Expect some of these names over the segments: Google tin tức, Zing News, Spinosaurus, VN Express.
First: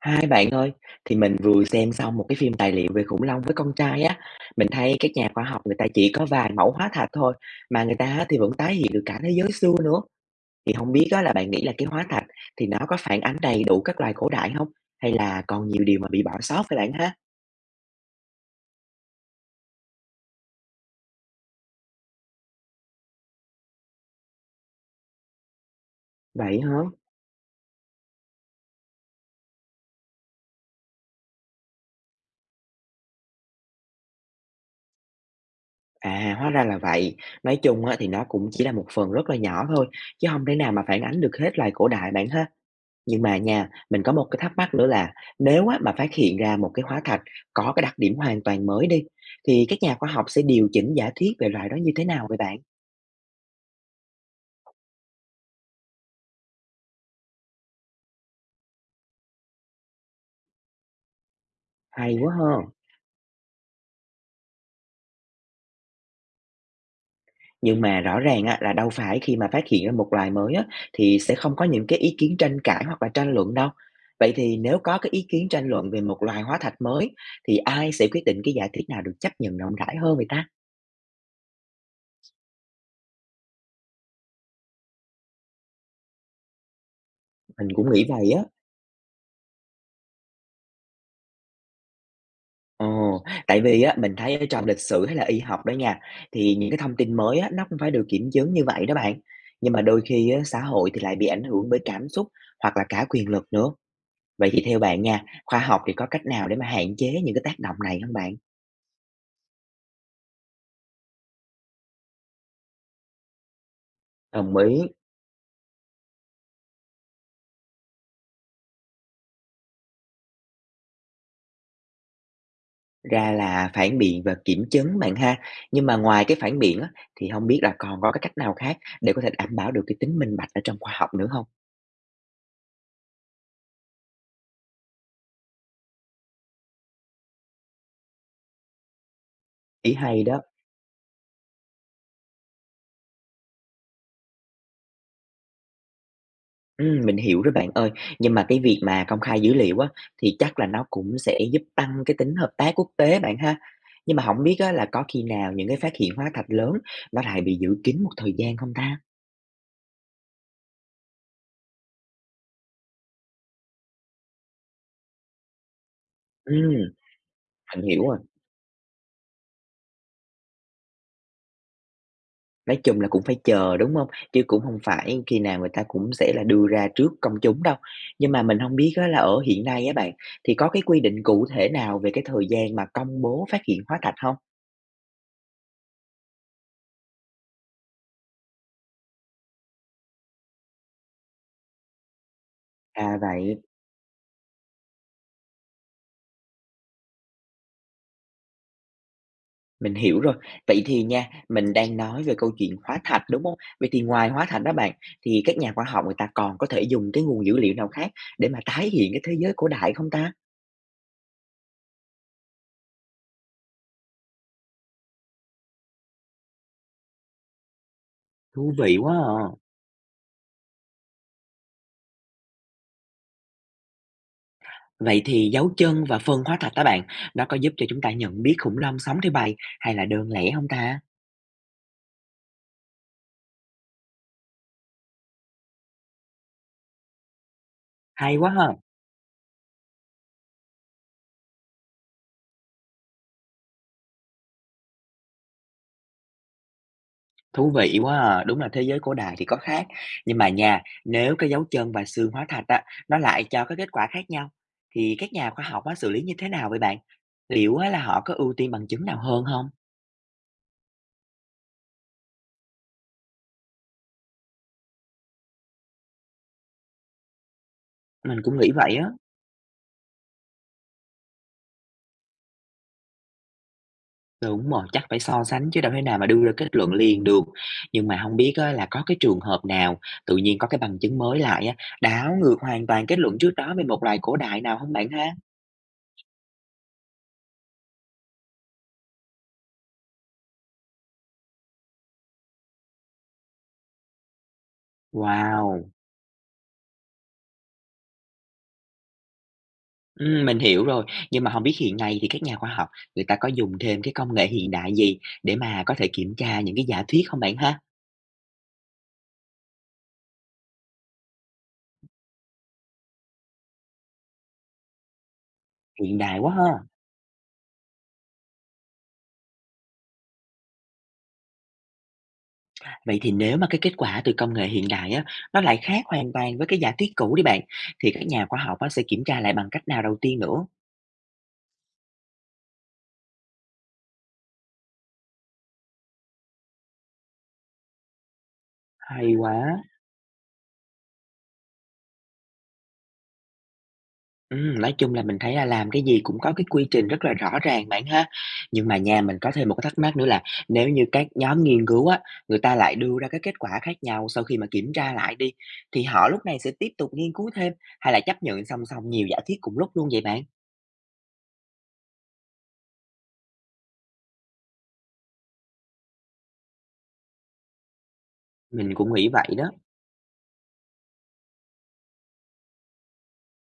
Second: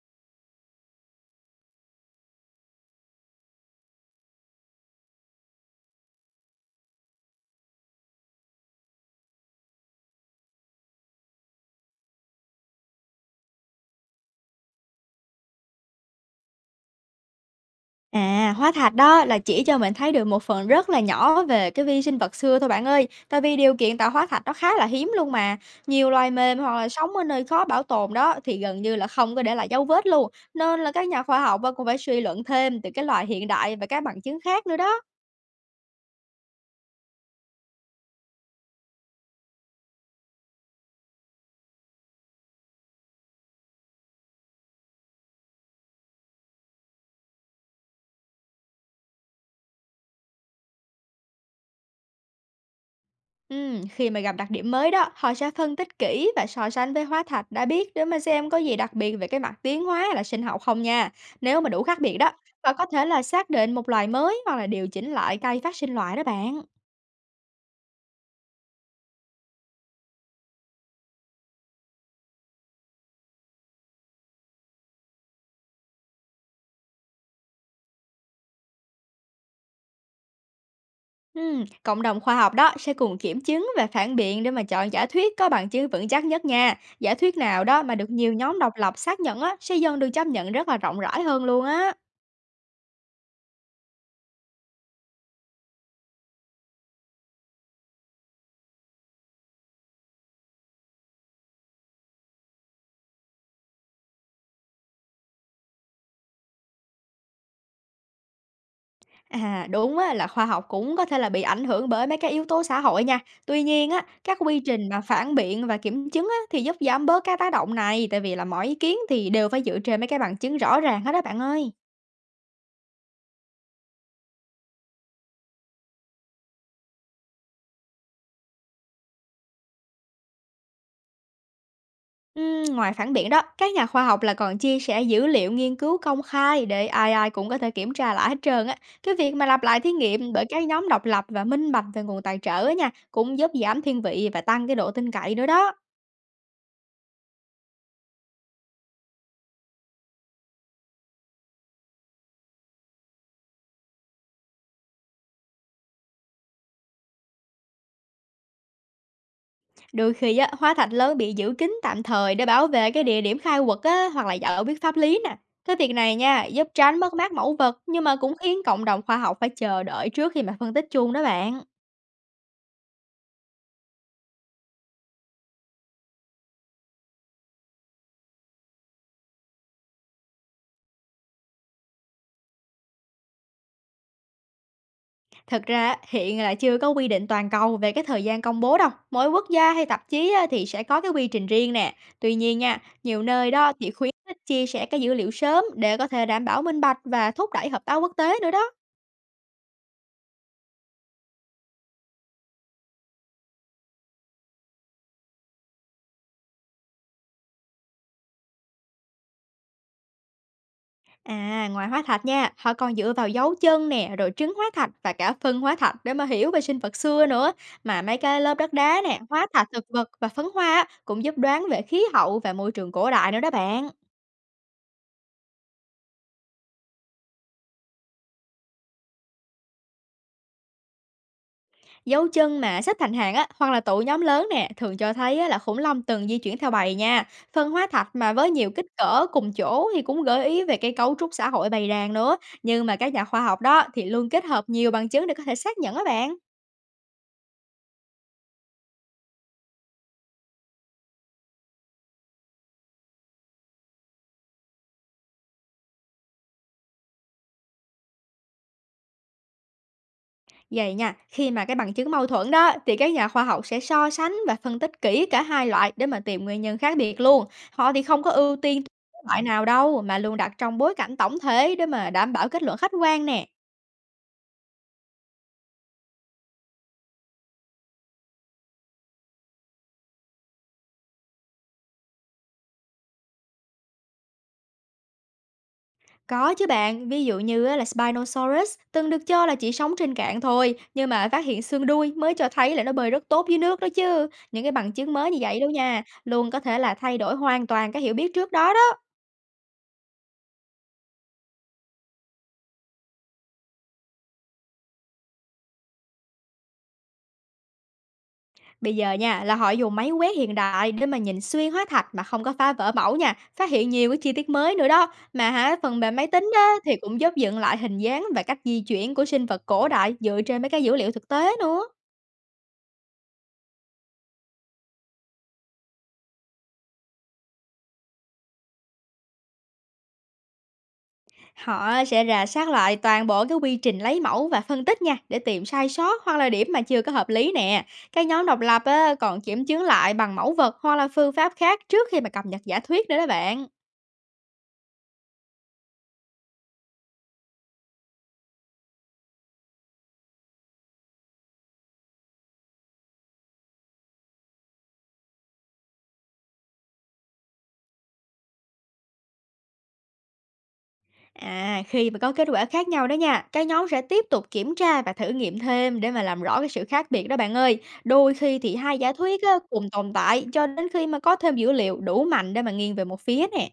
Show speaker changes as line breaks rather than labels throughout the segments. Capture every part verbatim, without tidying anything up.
Hai bạn ơi, thì mình vừa xem xong một cái phim tài liệu về khủng long với con trai á, mình thấy các nhà khoa học người ta chỉ có vài mẫu hóa thạch thôi, mà người ta á thì vẫn tái hiện được cả thế giới xưa nữa. Thì không biết á là bạn nghĩ là cái hóa thạch thì nó có phản ánh đầy đủ các loài cổ đại không? Hay là còn nhiều điều mà bị bỏ sót vậy bạn ha?
À, hóa thạch đó là chỉ cho mình thấy được một phần rất là nhỏ về cái vi sinh vật xưa thôi bạn ơi. Tại vì điều kiện tạo hóa thạch nó khá là hiếm luôn mà. Nhiều loài mềm
Vậy
hoặc
hả?
là sống ở nơi khó bảo tồn đó thì gần như là không có để lại dấu vết luôn. Nên là các nhà khoa học á, cũng phải suy luận thêm từ cái loài hiện đại và các bằng chứng khác nữa đó.
À, hóa ra là vậy. Nói chung á, thì nó cũng chỉ là một phần rất là nhỏ thôi, chứ không thể nào mà phản ánh được hết loài cổ đại bạn ha. Nhưng mà nha, mình có một cái thắc mắc nữa là nếu á, mà phát hiện ra một cái hóa thạch có cái đặc điểm hoàn toàn mới đi, thì các nhà khoa học sẽ điều chỉnh giả thuyết về loài đó như thế nào vậy bạn?
Ừm, khi mà gặp đặc điểm mới đó, họ sẽ phân tích kỹ và so sánh với hóa thạch đã biết để mà xem có gì đặc biệt về cái mặt tiến hóa hay là sinh học không nha. Nếu mà đủ khác biệt
Hay
đó,
quá ha.
và có thể là xác định một loài mới hoặc là điều chỉnh lại cây phát sinh loại đó bạn.
Nhưng mà rõ ràng á, là đâu phải khi mà phát hiện ra một loài mới á, thì sẽ không có những cái ý kiến tranh cãi hoặc là tranh luận đâu. Vậy thì nếu có cái ý kiến tranh luận về một loài hóa thạch mới thì ai sẽ quyết định cái giả thuyết nào được chấp nhận rộng rãi hơn vậy ta?
Ừm, cộng đồng khoa học đó sẽ cùng kiểm chứng và phản biện để mà chọn giả thuyết có bằng chứng vững chắc nhất nha. Giả thuyết nào
Mình
đó
cũng
mà
nghĩ
được
vậy
nhiều
á.
nhóm độc lập xác nhận á, sẽ dần được chấp nhận rất là rộng rãi hơn luôn á.
Ồ, tại vì á, mình thấy ở trong lịch sử hay là y học đó nha, thì những cái thông tin mới á, nó cũng phải được kiểm chứng như vậy đó bạn. Nhưng mà đôi khi á, xã hội thì lại bị ảnh hưởng bởi cảm xúc hoặc là cả quyền lực nữa. Vậy thì theo bạn nha, khoa học thì có cách nào để mà hạn chế những cái tác động này không bạn?
À, đúng á, là khoa học cũng có thể là bị ảnh hưởng bởi mấy cái yếu tố xã hội nha. Tuy nhiên á, các
Đồng
quy
ý.
trình mà phản biện và kiểm chứng á, thì giúp giảm bớt cái tác động này, tại vì là mọi ý kiến thì đều phải dựa trên mấy cái bằng chứng rõ ràng hết đó bạn ơi.
Ra là phản biện và kiểm chứng bạn ha. Nhưng mà ngoài cái phản biện á, thì không biết là còn có cái cách nào khác để có thể đảm bảo được cái tính minh bạch ở trong khoa học nữa không?
Ừm, ngoài phản biện đó, các nhà khoa học là còn chia sẻ dữ liệu nghiên cứu công khai để ai ai cũng có thể kiểm tra lại hết trơn á. Cái việc mà lặp lại thí
Ý hay
nghiệm
đó.
bởi các nhóm độc lập và minh bạch về nguồn tài trợ á nha, cũng giúp giảm thiên vị và tăng cái độ tin cậy nữa đó.
Ừm, mình hiểu rồi bạn ơi. Nhưng mà cái việc mà công khai dữ liệu á, thì chắc là nó cũng sẽ giúp tăng cái tính hợp tác quốc tế bạn ha. Nhưng mà không biết á, là có khi nào những cái phát hiện hóa thạch lớn nó lại bị giữ kín một thời gian không ta?
Đôi khi á, hóa thạch lớn bị giữ kín tạm thời để bảo vệ cái địa điểm khai quật á, hoặc là giải biết pháp lý nè. Cái việc này nha, giúp
Ừm,
tránh mất mát mẫu vật
mình hiểu
nhưng mà
rồi.
cũng khiến cộng đồng khoa học phải chờ đợi trước khi mà phân tích chung đó bạn.
Nói chung là cũng phải chờ, đúng không? Chứ cũng không phải khi nào người ta cũng sẽ là đưa ra trước công chúng đâu. Nhưng mà mình không biết á, là ở hiện nay á bạn, thì có cái quy định cụ thể nào về cái thời gian mà công bố phát hiện hóa thạch không?
Thực ra á, hiện là chưa có quy định toàn cầu về cái thời gian công bố đâu. Mỗi quốc gia hay tạp chí á, thì sẽ có cái quy trình riêng nè. Tuy nhiên nha,
À
nhiều nơi
vậy.
đó thì khuyến khích chia sẻ cái dữ liệu sớm để có thể đảm bảo minh bạch và thúc đẩy hợp tác quốc tế nữa đó.
Mình hiểu rồi. Vậy thì nha, mình đang nói về câu chuyện hóa thạch, đúng không? Vậy thì ngoài hóa thạch đó bạn, thì các nhà khoa học người ta còn có thể dùng cái nguồn dữ liệu nào khác để mà tái hiện cái thế giới cổ đại không ta?
À, ngoài hóa thạch nha, họ còn dựa vào dấu chân nè, rồi trứng hóa thạch và cả phân hóa thạch để mà hiểu về sinh vật xưa nữa. Mà mấy cái lớp
Thú
đất
vị
đá
quá
nè,
à!
hóa thạch thực vật và phấn hoa á, cũng giúp đoán về khí hậu và môi trường cổ đại nữa đó bạn.
Vậy thì dấu chân và phân hóa thạch đó bạn, nó có giúp cho chúng ta nhận biết khủng long sống trên bầy hay là đơn lẻ không ta?
Dấu chân mà xếp thành hàng á, hoặc là tụ nhóm lớn nè, thường cho thấy á, là khủng long từng di chuyển theo bầy nha. Phân hóa thạch mà
Hay
với
quá ha!
nhiều kích cỡ cùng chỗ thì cũng gợi ý về cái cấu trúc xã hội bầy đàn nữa. Nhưng mà các nhà khoa học đó thì luôn kết hợp nhiều bằng chứng để có thể xác nhận á bạn.
Thú vị quá à, đúng là thế giới cổ đại thì có khác. Nhưng mà nha, nếu cái dấu chân và xương hóa thạch á, nó lại cho cái kết quả khác nhau, thì các nhà khoa học á, xử lý như thế nào vậy bạn? Liệu á, là họ có ưu tiên bằng chứng nào hơn không?
Vậy nha, khi mà cái bằng chứng mâu thuẫn đó thì các nhà khoa học sẽ so sánh và phân tích kỹ cả hai loại để mà tìm nguyên nhân khác biệt luôn. Họ thì không có
Mình
ưu
cũng nghĩ
tiên
vậy á.
loại nào đâu mà luôn đặt trong bối cảnh tổng thể để mà đảm bảo kết luận khách quan nè.
Đúng rồi, chắc phải so sánh chứ đâu thể nào mà đưa ra kết luận liền được. Nhưng mà không biết á, là có cái trường hợp nào tự nhiên có cái bằng chứng mới lại á, đảo ngược hoàn toàn kết luận trước đó về một loài cổ đại nào không bạn ha?
Có chứ bạn, ví dụ như á là Spinosaurus từng được cho là chỉ sống trên cạn thôi, nhưng mà phát hiện xương đuôi mới cho thấy là nó bơi rất tốt dưới nước đó chứ. Những cái bằng chứng mới như vậy đâu
Wow!
nha, luôn có thể là thay đổi hoàn toàn cái hiểu biết trước đó.
Ừm, mình hiểu rồi, nhưng mà không biết hiện nay thì các nhà khoa học người ta có dùng thêm cái công nghệ hiện đại gì để mà có thể kiểm tra những cái giả thuyết không bạn ha?
Bây giờ nha, là họ dùng máy quét hiện đại để mà nhìn xuyên hóa thạch mà không có phá vỡ mẫu nha, phát hiện nhiều cái chi tiết mới nữa đó. Mà hả, phần mềm
Hiện
máy
đại
tính
quá ha!
đó thì cũng giúp dựng lại hình dáng và cách di chuyển của sinh vật cổ đại dựa trên mấy cái dữ liệu thực tế nữa.
Vậy thì nếu mà cái kết quả từ công nghệ hiện đại á, nó lại khác hoàn toàn với cái giả thuyết cũ đi bạn, thì các nhà khoa học á sẽ kiểm tra lại bằng cách nào đầu tiên nữa?
Họ sẽ rà soát lại toàn bộ cái quy trình lấy mẫu và phân tích nha để tìm sai sót hoặc là điểm mà chưa có hợp lý nè. Cái nhóm độc lập á,
Hay
còn
quá!
kiểm chứng lại bằng mẫu vật hoặc là phương pháp khác trước khi mà cập nhật giả thuyết nữa đó bạn.
Ừm, nói chung là mình thấy là làm cái gì cũng có cái quy trình rất là rõ ràng bạn ha. Nhưng mà nha, mình có thêm một cái thắc mắc nữa là nếu như các nhóm nghiên cứu á, người ta lại đưa ra cái kết quả khác nhau sau khi mà kiểm tra lại đi, thì họ lúc này sẽ tiếp tục nghiên cứu thêm hay là chấp nhận song song nhiều giả thuyết cùng lúc luôn vậy bạn?
À, khi mà có kết quả khác nhau đó nha, cái nhóm sẽ tiếp tục kiểm tra và thử nghiệm thêm để mà làm rõ cái sự khác biệt đó bạn ơi. Đôi khi thì
Mình
hai giả
cũng nghĩ
thuyết
vậy
á,
đó.
cùng tồn tại cho đến khi mà có thêm dữ liệu đủ mạnh để mà nghiêng về một phía nè.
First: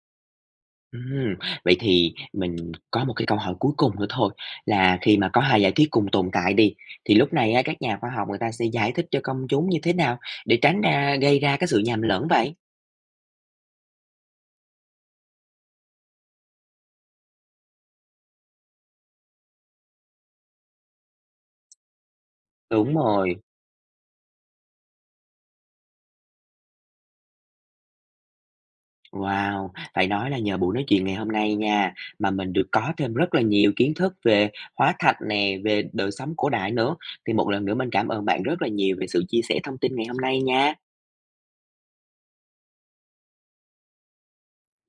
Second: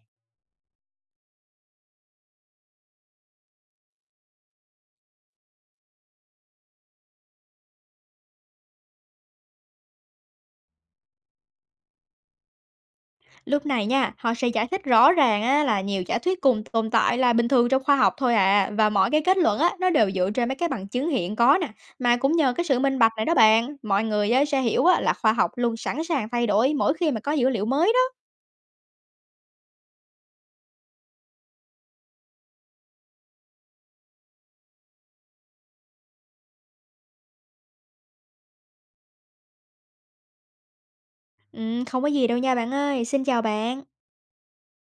Ừm, vậy thì mình có một cái câu hỏi cuối cùng nữa thôi là khi mà có hai giả thuyết cùng tồn tại đi thì lúc này á, các nhà khoa học người ta sẽ giải thích cho công chúng như thế nào để tránh ra gây ra cái sự nhầm lẫn vậy?
Lúc này nha, họ sẽ giải thích rõ ràng á, là nhiều giả thuyết cùng tồn tại là bình thường trong khoa học thôi à. Và mọi cái kết luận á, nó đều dựa trên mấy cái bằng chứng hiện có nè. Mà cũng nhờ cái sự
Đúng
minh bạch này đó
rồi.
bạn, mọi người á, sẽ hiểu á, là khoa học luôn sẵn sàng thay đổi mỗi khi mà có dữ liệu mới đó.
Wow! Phải nói là nhờ buổi nói chuyện ngày hôm nay nha, mà mình được có thêm rất là nhiều kiến thức về hóa thạch nè, về đời sống cổ đại nữa. Thì một lần nữa mình cảm ơn bạn rất là nhiều về sự chia sẻ thông tin ngày hôm nay nha.
Ừ, không có gì đâu nha bạn ơi, xin chào bạn.